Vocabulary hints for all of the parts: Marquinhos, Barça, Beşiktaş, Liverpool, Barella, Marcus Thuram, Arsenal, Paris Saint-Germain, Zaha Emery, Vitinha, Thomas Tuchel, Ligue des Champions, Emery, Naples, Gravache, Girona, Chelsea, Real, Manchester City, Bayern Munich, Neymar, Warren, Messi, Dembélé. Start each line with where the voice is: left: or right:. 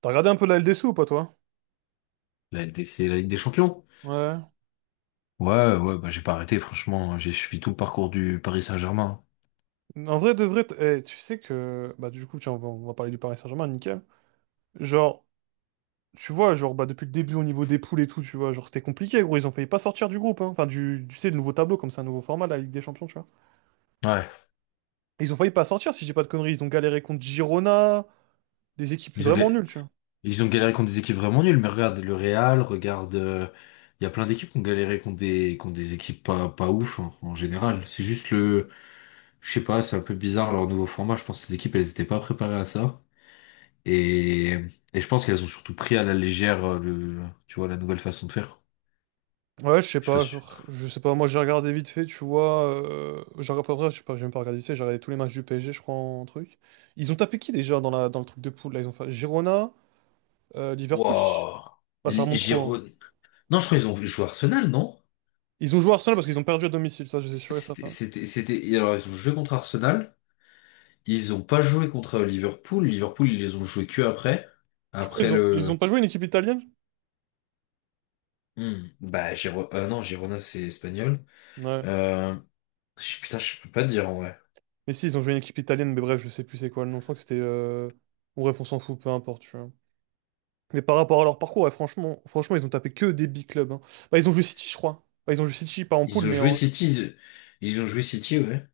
right: T'as regardé un peu la LDC ou pas, toi?
left: La LDC, la Ligue des Champions.
right: Ouais.
left: Ouais, ouais, bah j'ai pas arrêté, franchement, hein. J'ai suivi tout le parcours du Paris Saint-Germain.
right: En vrai, de vrai, tu sais que... Bah, du coup, tiens, on va parler du Paris Saint-Germain, nickel. Genre, tu vois, genre, bah, depuis le début, au niveau des poules et tout, tu vois, genre, c'était compliqué, gros. Ils ont failli pas sortir du groupe, hein. Enfin, tu sais, le nouveau tableau, comme c'est un nouveau format, la Ligue des Champions, tu vois.
left: Ouais.
right: Et ils ont failli pas sortir, si j'ai pas de conneries. Ils ont galéré contre Girona, des équipes
left: Ils ont, ga-
right: vraiment nulles, tu vois.
left: Ils ont galéré contre des équipes vraiment nulles, mais regarde le Real, regarde. Il y a plein d'équipes qui ont galéré contre des équipes pas ouf hein, en général. C'est juste le. Je sais pas, c'est un peu bizarre leur nouveau format. Je pense que ces équipes, elles étaient pas préparées à ça. Et, et je pense qu'elles ont surtout pris à la légère le, tu vois, la nouvelle façon de faire.
right: Ouais, je sais
left: Je suis pas
right: pas, genre,
left: sûr.
right: je sais pas, moi, j'ai regardé vite fait, tu vois. Enfin, bref, je sais pas, j'ai même pas regardé vite fait, j'ai regardé tous les matchs du PSG, je crois, en truc. Ils ont tapé qui, déjà, dans le truc de poule, là? Ils ont fait Girona... Liverpool,
left: Waouh!
right: ah, ça remonte trop. Hein.
left: Giron. Non, je crois qu'ils ont joué Arsenal, non?
right: Ils ont joué Arsenal parce qu'ils ont perdu à domicile, ça, je suis sûr et certain.
left: Alors, ils ont joué contre Arsenal. Ils ont pas joué contre Liverpool. Liverpool, ils les ont joués que après.
right: Je crois
left: Après
right: qu'ils ont, ils
left: le.
right: ont pas joué une équipe italienne?
left: Hmm. Bah, non, Girona, c'est espagnol.
right: Ouais.
left: Euh... Putain, je peux pas te dire, en vrai.
right: Mais si, ils ont joué une équipe italienne, mais bref, je sais plus c'est quoi le nom. Je crois que c'était. Bon, bref, on s'en fout, peu importe, tu vois. Mais par rapport à leur parcours, ouais, franchement, franchement, ils ont tapé que des big clubs. Hein. Bah, ils ont joué City, je crois. Bah, ils ont joué City, pas en poule,
left: Ils ont
right: mais
left: joué
right: en.
left: City. Ils ont joué City, ouais.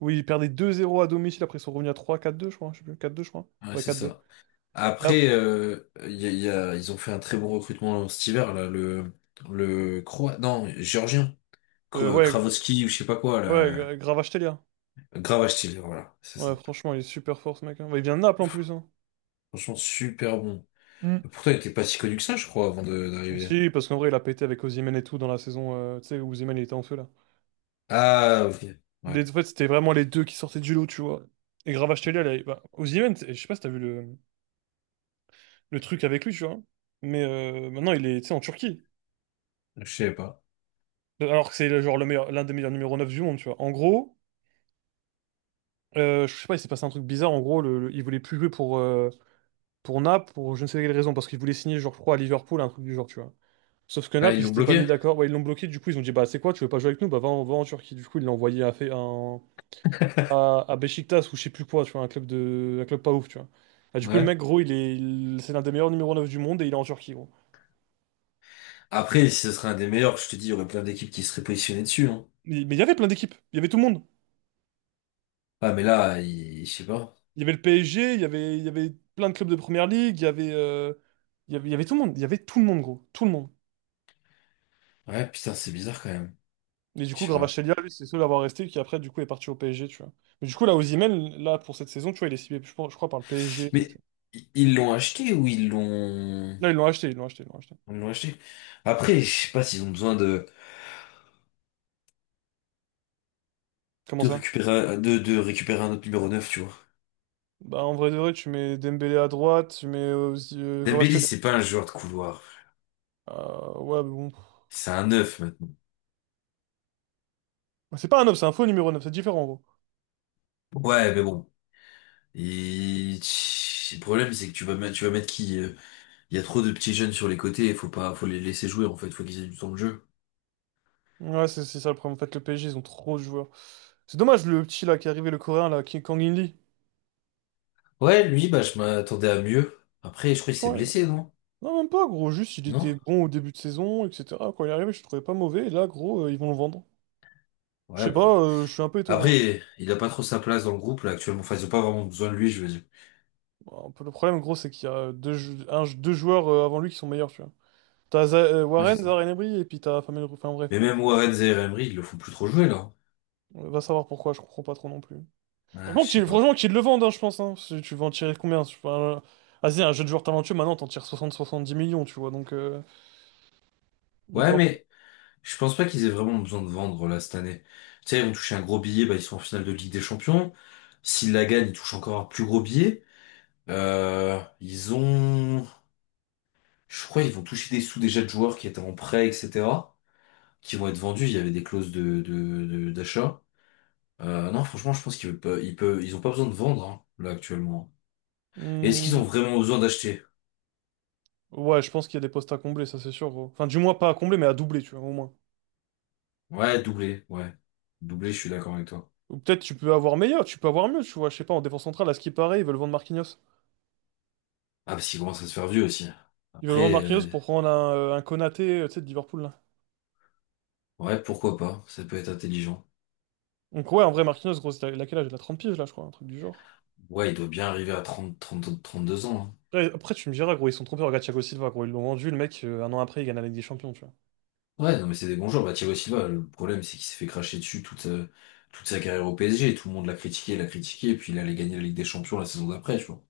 right: Oui, ils perdaient 2-0 à domicile, après ils sont revenus à trois quatre deux je crois. Je sais plus, quatre deux je crois.
left: Ouais,
right: Ouais,
left: c'est
right: quatre deux.
left: ça.
right: Et ap-
left: Après, ils ont fait un très bon recrutement cet hiver, là. Le. Le croate. Non, Géorgien.
right: euh, ouais,
left: Kravoski, ou je sais pas quoi,
right: ouais,
left: là.
right: Gravachetelia.
left: Gravache, voilà. C'est ça.
right: Ouais, franchement, il est super fort, ce mec. Hein. Bah, il vient de Naples en plus. Hein.
left: Franchement, super bon. Pourtant, il était pas si connu que ça, je crois, d'arriver.
right: Si, parce qu'en vrai, il a pété avec Osimhen et tout dans la saison, tu sais, où Osimhen il était en feu là.
left: Ah, ok. Ouais.
right: En fait, c'était vraiment les deux qui sortaient du lot, tu vois. Et Gravatachelia, là, bah, Osimhen, je sais pas si t'as vu le truc avec lui, tu vois. Mais maintenant, il est, tu sais, en Turquie.
left: Je sais pas.
right: Alors que c'est genre le meilleur, l'un des meilleurs numéro 9 du monde, tu vois. En gros, je sais pas, il s'est passé un truc bizarre. En gros, il voulait plus jouer pour Naples, pour je ne sais quelle raison, parce qu'il voulait signer, genre, je crois, à Liverpool, un truc du genre, tu vois. Sauf que
left: Ah,
right: Naples,
left: ils
right: ils
left: l'ont
right: s'étaient pas mis
left: bloqué?
right: d'accord. Ouais, ils l'ont bloqué, du coup, ils ont dit, bah, c'est quoi, tu veux pas jouer avec nous? Bah, va en Turquie. Du coup, ils l'ont envoyé à fait un à Beşiktaş ou je sais plus quoi, tu vois, un club pas ouf, tu vois. Ah, du coup, le mec,
left: Ouais.
right: gros, c'est l'un des meilleurs numéro 9 du monde et il est en Turquie, gros.
left: Après, si ce serait un des meilleurs, je te dis, il y aurait plein d'équipes qui seraient positionnées dessus, hein.
right: Mais il y avait plein d'équipes, il y avait tout le monde.
left: Ah, mais là, je sais pas.
right: Il y avait le PSG, il y avait plein de clubs de première ligue, il y avait, il y avait tout le monde, il y avait tout le monde, gros, tout le monde.
left: Ouais, putain, c'est bizarre quand même.
right: Et du
left: Je
right: coup,
left: sais pas.
right: Gravatachelia, lui, c'est le seul à avoir resté qui après, du coup, est parti au PSG, tu vois. Mais du coup, là, Osimhen, là, pour cette saison, tu vois, il est ciblé, je crois, par le PSG et tout, tu
left: Mais ils l'ont acheté ou ils l'ont...
right: vois. Là, ils l'ont acheté, ils l'ont acheté, ils l'ont acheté.
left: Ils l'ont acheté. Après, je sais pas s'ils ont besoin
right: Comment ça?
left: de récupérer un autre numéro 9, tu vois.
right: Bah, en vrai de vrai, tu mets Dembélé à droite, tu mets aussi,
left: Dembélé,
right: Gravatachelia.
left: c'est pas un joueur de couloir.
right: Ouais, mais bon.
left: C'est un 9 maintenant.
right: Bah, c'est pas un 9, c'est un faux numéro 9. C'est différent en gros.
left: Ouais, mais bon. Et tch, le problème, c'est que tu vas mettre qui? Il y a trop de petits jeunes sur les côtés, il faut pas, faut les laisser jouer en fait, faut qu'ils aient du temps de jeu.
right: Ouais, c'est ça le problème. En fait, le PSG, ils ont trop de joueurs. C'est dommage le petit là qui est arrivé, le coréen là, qui est Kang In-lee.
left: Ouais, lui, bah, je m'attendais à mieux. Après, je crois qu'il s'est
right: Franchement,
left: blessé, non?
right: non, même pas gros. Juste, il était
left: Non?
right: bon au début de saison, etc. Quand il est arrivé, je le trouvais pas mauvais. Et là, gros, ils vont le vendre. Je
left: Ouais,
right: sais pas,
left: bah.
right: je suis un peu étonné, en vrai.
left: Après, il a pas trop sa place dans le groupe là actuellement. Enfin, ils ont pas vraiment besoin de lui, je veux dire.
right: Bon, un peu, le problème, gros, c'est qu'il y a deux joueurs avant lui qui sont meilleurs, tu vois. T'as
left: Ouais, c'est
right: Warren,
left: ça.
right: Zaha Emery, et puis t'as Famel. Enfin bref,
left: Mais même Warren et Emery, ils le font plus trop jouer là.
right: va savoir pourquoi, je comprends pas trop non plus.
left: Ah, je
right: Franchement
left: sais
right: qu'il
left: pas.
right: franchement, qu'ils le vendent, hein, je pense. Hein. Si tu vas en tirer combien? Tu vois, vas-y, un jeu de joueur talentueux, maintenant, t'en tires 60-70 millions, tu vois. Donc
left: Ouais,
right: en-
left: mais je pense pas qu'ils aient vraiment besoin de vendre là cette année. Tu sais, ils vont toucher un gros billet, bah ils sont en finale de Ligue des Champions. S'ils la gagnent, ils touchent encore un plus gros billet. Euh, ils ont, je crois, ils vont toucher des sous déjà de joueurs qui étaient en prêt, etc., qui vont être vendus. Il y avait des clauses d'achat. Non, franchement, je pense qu'ils peuvent, ils ont pas besoin de vendre, hein, là, actuellement. Et est-ce qu'ils ont
right: Hmm,
left: vraiment besoin d'acheter?
right: ouais, je pense qu'il y a des postes à combler, ça c'est sûr, gros. Enfin, du moins, pas à combler, mais à doubler, tu vois, au moins.
left: Ouais. Doublé, je suis d'accord avec toi.
right: Ou peut-être tu peux avoir meilleur, tu peux avoir mieux, tu vois. Je sais pas, en défense centrale, à ce qui paraît, ils veulent vendre Marquinhos.
left: Ah, parce qu'ils commencent à se faire vieux aussi.
right: Ils veulent vendre
left: Après,
right: Marquinhos pour prendre un Konaté, tu sais, de Liverpool, là.
left: ouais, pourquoi pas? Ça peut être intelligent.
right: Donc, ouais, en vrai, Marquinhos, gros, il a quel âge? Il a 30 piges, là, je crois, un truc du genre.
left: Ouais, il doit bien arriver à 32 ans, hein.
right: Après, tu me diras, gros, ils sont trompés. Regarde Thiago Silva, gros, ils l'ont vendu, le mec, un an après, il gagne la Ligue des Champions, tu vois.
left: Ouais, non, mais c'est des bons joueurs. Bah, Thiago Silva, le problème, c'est qu'il s'est fait cracher dessus toute sa carrière au PSG. Tout le monde l'a critiqué, et puis il allait gagner la Ligue des Champions la saison d'après, je crois.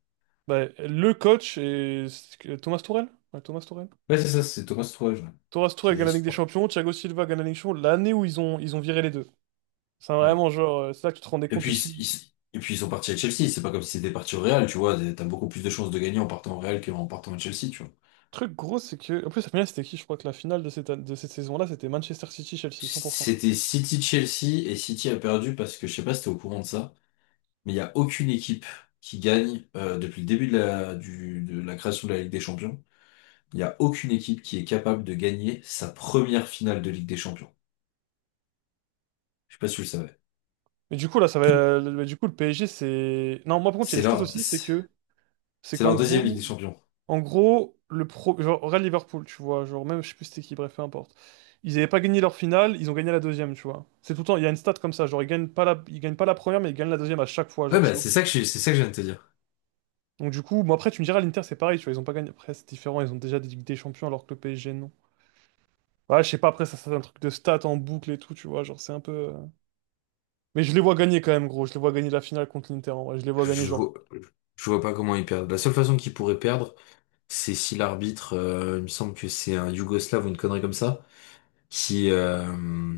right: Bah, le coach est Thomas Tuchel? Ouais, Thomas Tuchel.
left: Ouais, c'est ça, c'est Thomas Tuchel, ouais.
right: Thomas
left: Qui
right: Tuchel
left: l'a-
right: gagne
left: ils
right: la Ligue
left: sont-
right: des Champions, Thiago Silva gagne la Ligue des Champions, l'année où ils ont viré les deux. C'est
left: Ouais.
right: vraiment genre, c'est là que tu te rendais
left: Et
right: compte
left: puis,
right: aussi.
left: ils sont partis à Chelsea. C'est pas comme si c'était parti au Real, tu vois. T'as beaucoup plus de chances de gagner en partant au Real qu'en partant à Chelsea, tu vois.
right: Le truc gros, c'est que. En plus, la finale, c'était qui? Je crois que la finale de cette saison-là, c'était Manchester City-Chelsea, 100%.
left: C'était City-Chelsea, et City a perdu parce que, je sais pas si t'es au courant de ça, mais il y a aucune équipe qui gagne, depuis le début de la création de la Ligue des Champions. Il n'y a aucune équipe qui est capable de gagner sa première finale de Ligue des Champions. Je sais pas si tu le savais.
right: Mais du coup, là, ça
left: Tout-
right: va, mais du coup, le PSG, c'est. Non, moi, par contre, il y a
left: C'est
right: une stat
left: leur,
right: aussi, c'est
left: c'est
right: qu'en
left: leur deuxième Ligue des
right: gros,
left: Champions.
right: en gros, le pro, genre Real Liverpool, tu vois, genre même, je sais plus c'était qui, bref, peu importe. Ils n'avaient pas gagné leur finale, ils ont gagné la deuxième, tu vois. C'est tout le temps, il y a une stat comme ça, genre ils gagnent pas la première, mais ils gagnent la deuxième à chaque fois,
left: Ouais,
right: genre
left: bah,
right: c'est
left: c'est
right: obligé.
left: ça que c'est ça que je viens de te dire.
right: Donc du coup, bon après tu me diras, l'Inter c'est pareil, tu vois, ils ont pas gagné, après c'est différent, ils ont déjà des Ligues des Champions alors que le PSG non. Ouais, je sais pas, après ça c'est un truc de stats en boucle et tout, tu vois, genre c'est un peu... Mais je les vois gagner quand même, gros, je les vois gagner la finale contre l'Inter, en vrai, je les vois
left: Je,
right: gagner
left: je
right: genre...
left: vois, je vois pas comment ils perdent. La seule façon qu'ils pourraient perdre, c'est si l'arbitre, il me semble que c'est un Yougoslave ou une connerie comme ça, qui, euh,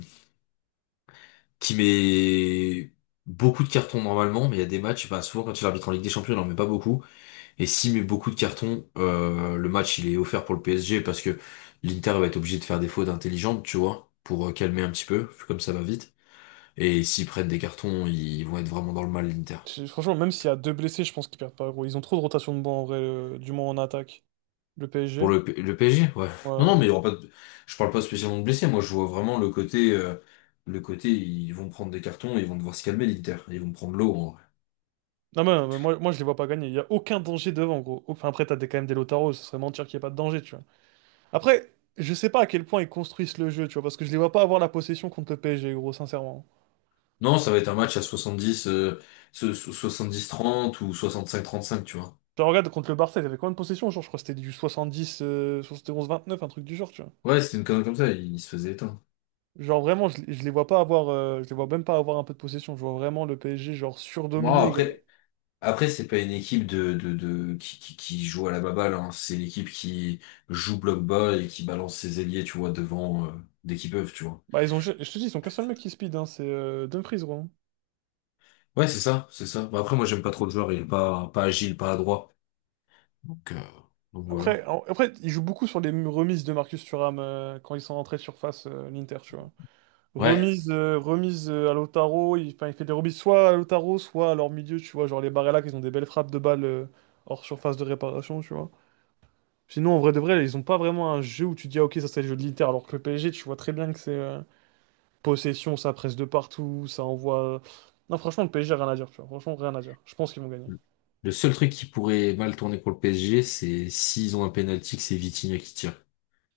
left: qui met beaucoup de cartons normalement, mais il y a des matchs, bah, souvent quand il arbitre en Ligue des Champions, il en met pas beaucoup. Et s'il met beaucoup de cartons, le match il est offert pour le PSG parce que l'Inter va être obligé de faire des fautes intelligentes, tu vois, pour calmer un petit peu, vu comme ça va vite. Et s'ils prennent des cartons, ils vont être vraiment dans le mal, l'Inter.
right: Franchement, même s'il y a deux blessés, je pense qu'ils perdent pas, gros. Ils ont trop de rotation de banc, en vrai, du moins en attaque. Le
left: Pour
right: PSG?
left: le PSG, ouais. Non, non,
right: Ouais.
left: mais il y aura pas de... je parle pas spécialement de blessés. Moi, je vois vraiment le côté, ils vont prendre des cartons, ils vont devoir se calmer, l'Inter. Ils vont prendre l'eau, en vrai.
right: Non, mais moi, je les vois pas gagner. Il y a aucun danger devant, gros. Enfin, après, t'as des, quand même des Lautaro, ce serait mentir qu'il n'y ait pas de danger, tu vois. Après, je sais pas à quel point ils construisent le jeu, tu vois, parce que je les vois pas avoir la possession contre le PSG, gros, sincèrement.
left: Non, ça va être un match à 70, 70-30 ou 65-35, tu vois.
right: Genre, regarde, contre le Barça, ils avaient combien de possession? Genre, je crois que c'était du 70, 71-29, un truc du genre, tu vois.
left: Ouais, c'était une connerie comme ça, il se faisait éteindre.
right: Genre, vraiment, je les vois pas avoir, je les vois même pas avoir un peu de possession. Je vois vraiment le PSG, genre,
left: Bon,
right: surdominer et gagner.
left: après. Après, c'est pas une équipe de qui, qui joue à la baballe, hein. C'est l'équipe qui joue bloc bas et qui balance ses ailiers, tu vois, devant dès qu'ils peuvent, tu vois.
right: Bah, ils ont, je te dis, ils ont qu'un seul mec qui speed, hein, c'est Dumfries, gros.
left: Ouais, c'est ça, c'est ça. Bah, après, moi, j'aime pas trop le joueur, il est pas agile, pas adroit. Donc, euh, donc voilà.
right: Après, après, ils jouent beaucoup sur les remises de Marcus Thuram quand ils sont rentrés de surface, l'Inter, tu vois.
left: Ouais.
right: Remise, à Lautaro, il, enfin, il fait des remises soit à Lautaro, soit à leur milieu, tu vois. Genre les Barella, qui ont des belles frappes de balles hors surface de réparation, tu vois. Sinon, en vrai de vrai, ils ont pas vraiment un jeu où tu dis, ah, ok, ça c'est le jeu de l'Inter, alors que le PSG, tu vois très bien que c'est possession, ça presse de partout, ça envoie. Non, franchement, le PSG, rien à dire, tu vois. Franchement, rien à dire. Je pense qu'ils vont gagner.
left: Le seul truc qui pourrait mal tourner pour le PSG, c'est s'ils ont un penalty, que c'est Vitinha qui tire.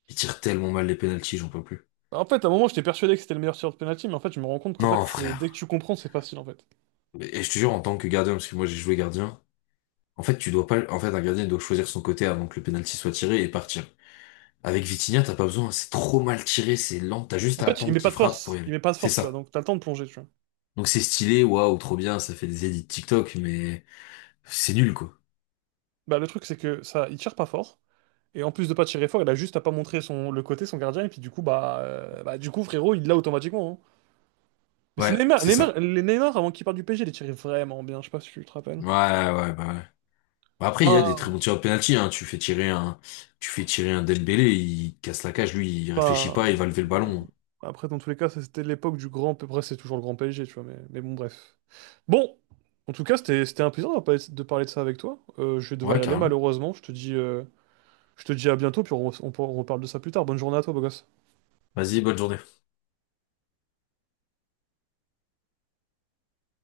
left: Il tire tellement mal les penalties, j'en peux plus.
right: En fait, à un moment, j'étais persuadé que c'était le meilleur tireur de penalty, mais en fait, je me rends compte qu'en fait,
left: Non,
right: c'est dès que
left: frère.
right: tu comprends, c'est facile, en fait.
left: Et je te jure, en tant que gardien, parce que moi j'ai joué gardien, en fait, tu dois pas, en fait, un gardien il doit choisir son côté avant que le penalty soit tiré et partir. Avec Vitinha, t'as pas besoin, c'est trop mal tiré, c'est lent, t'as juste
right: En
left: à
right: fait, il
left: attendre
right: met pas
left: qu'il
right: de
left: frappe pour y
right: force. Il
left: aller.
right: met pas de
left: C'est
right: force, tu vois.
left: ça.
right: Donc, t'as le temps de plonger, tu vois.
left: Donc c'est stylé, waouh, trop bien, ça fait des edits TikTok, mais c'est nul, quoi.
right: Bah, le truc, c'est que ça, il tire pas fort. Et en plus de pas tirer fort, il a juste à pas montrer son, le côté, son gardien. Et puis, du coup, frérot, il l'a automatiquement. Hein. Mais c'est
left: Ouais,
right: Neymar,
left: c'est ça.
right: Neymar, les Neymar, avant qu'il parte du PSG, les tirait vraiment bien. Je sais pas si tu te rappelles.
left: Ouais, ouais. Bah après, il y a des très
right: Enfin,
left: bons tireurs de penalty, hein. Tu fais tirer un Dembélé, il casse la cage, lui, il réfléchit pas, il
right: enfin,
left: va lever le ballon.
right: après, dans tous les cas, ça, c'était l'époque du grand. Après, c'est toujours le grand PSG, tu vois. Mais, bon, bref. Bon, en tout cas, c'était un plaisir de parler de ça avec toi. Je vais devoir
left: Ouais,
right: y aller
left: carrément.
right: malheureusement. Je te dis à bientôt, puis on reparle de ça plus tard. Bonne journée à toi, beau gosse.
left: Vas-y, bonne journée.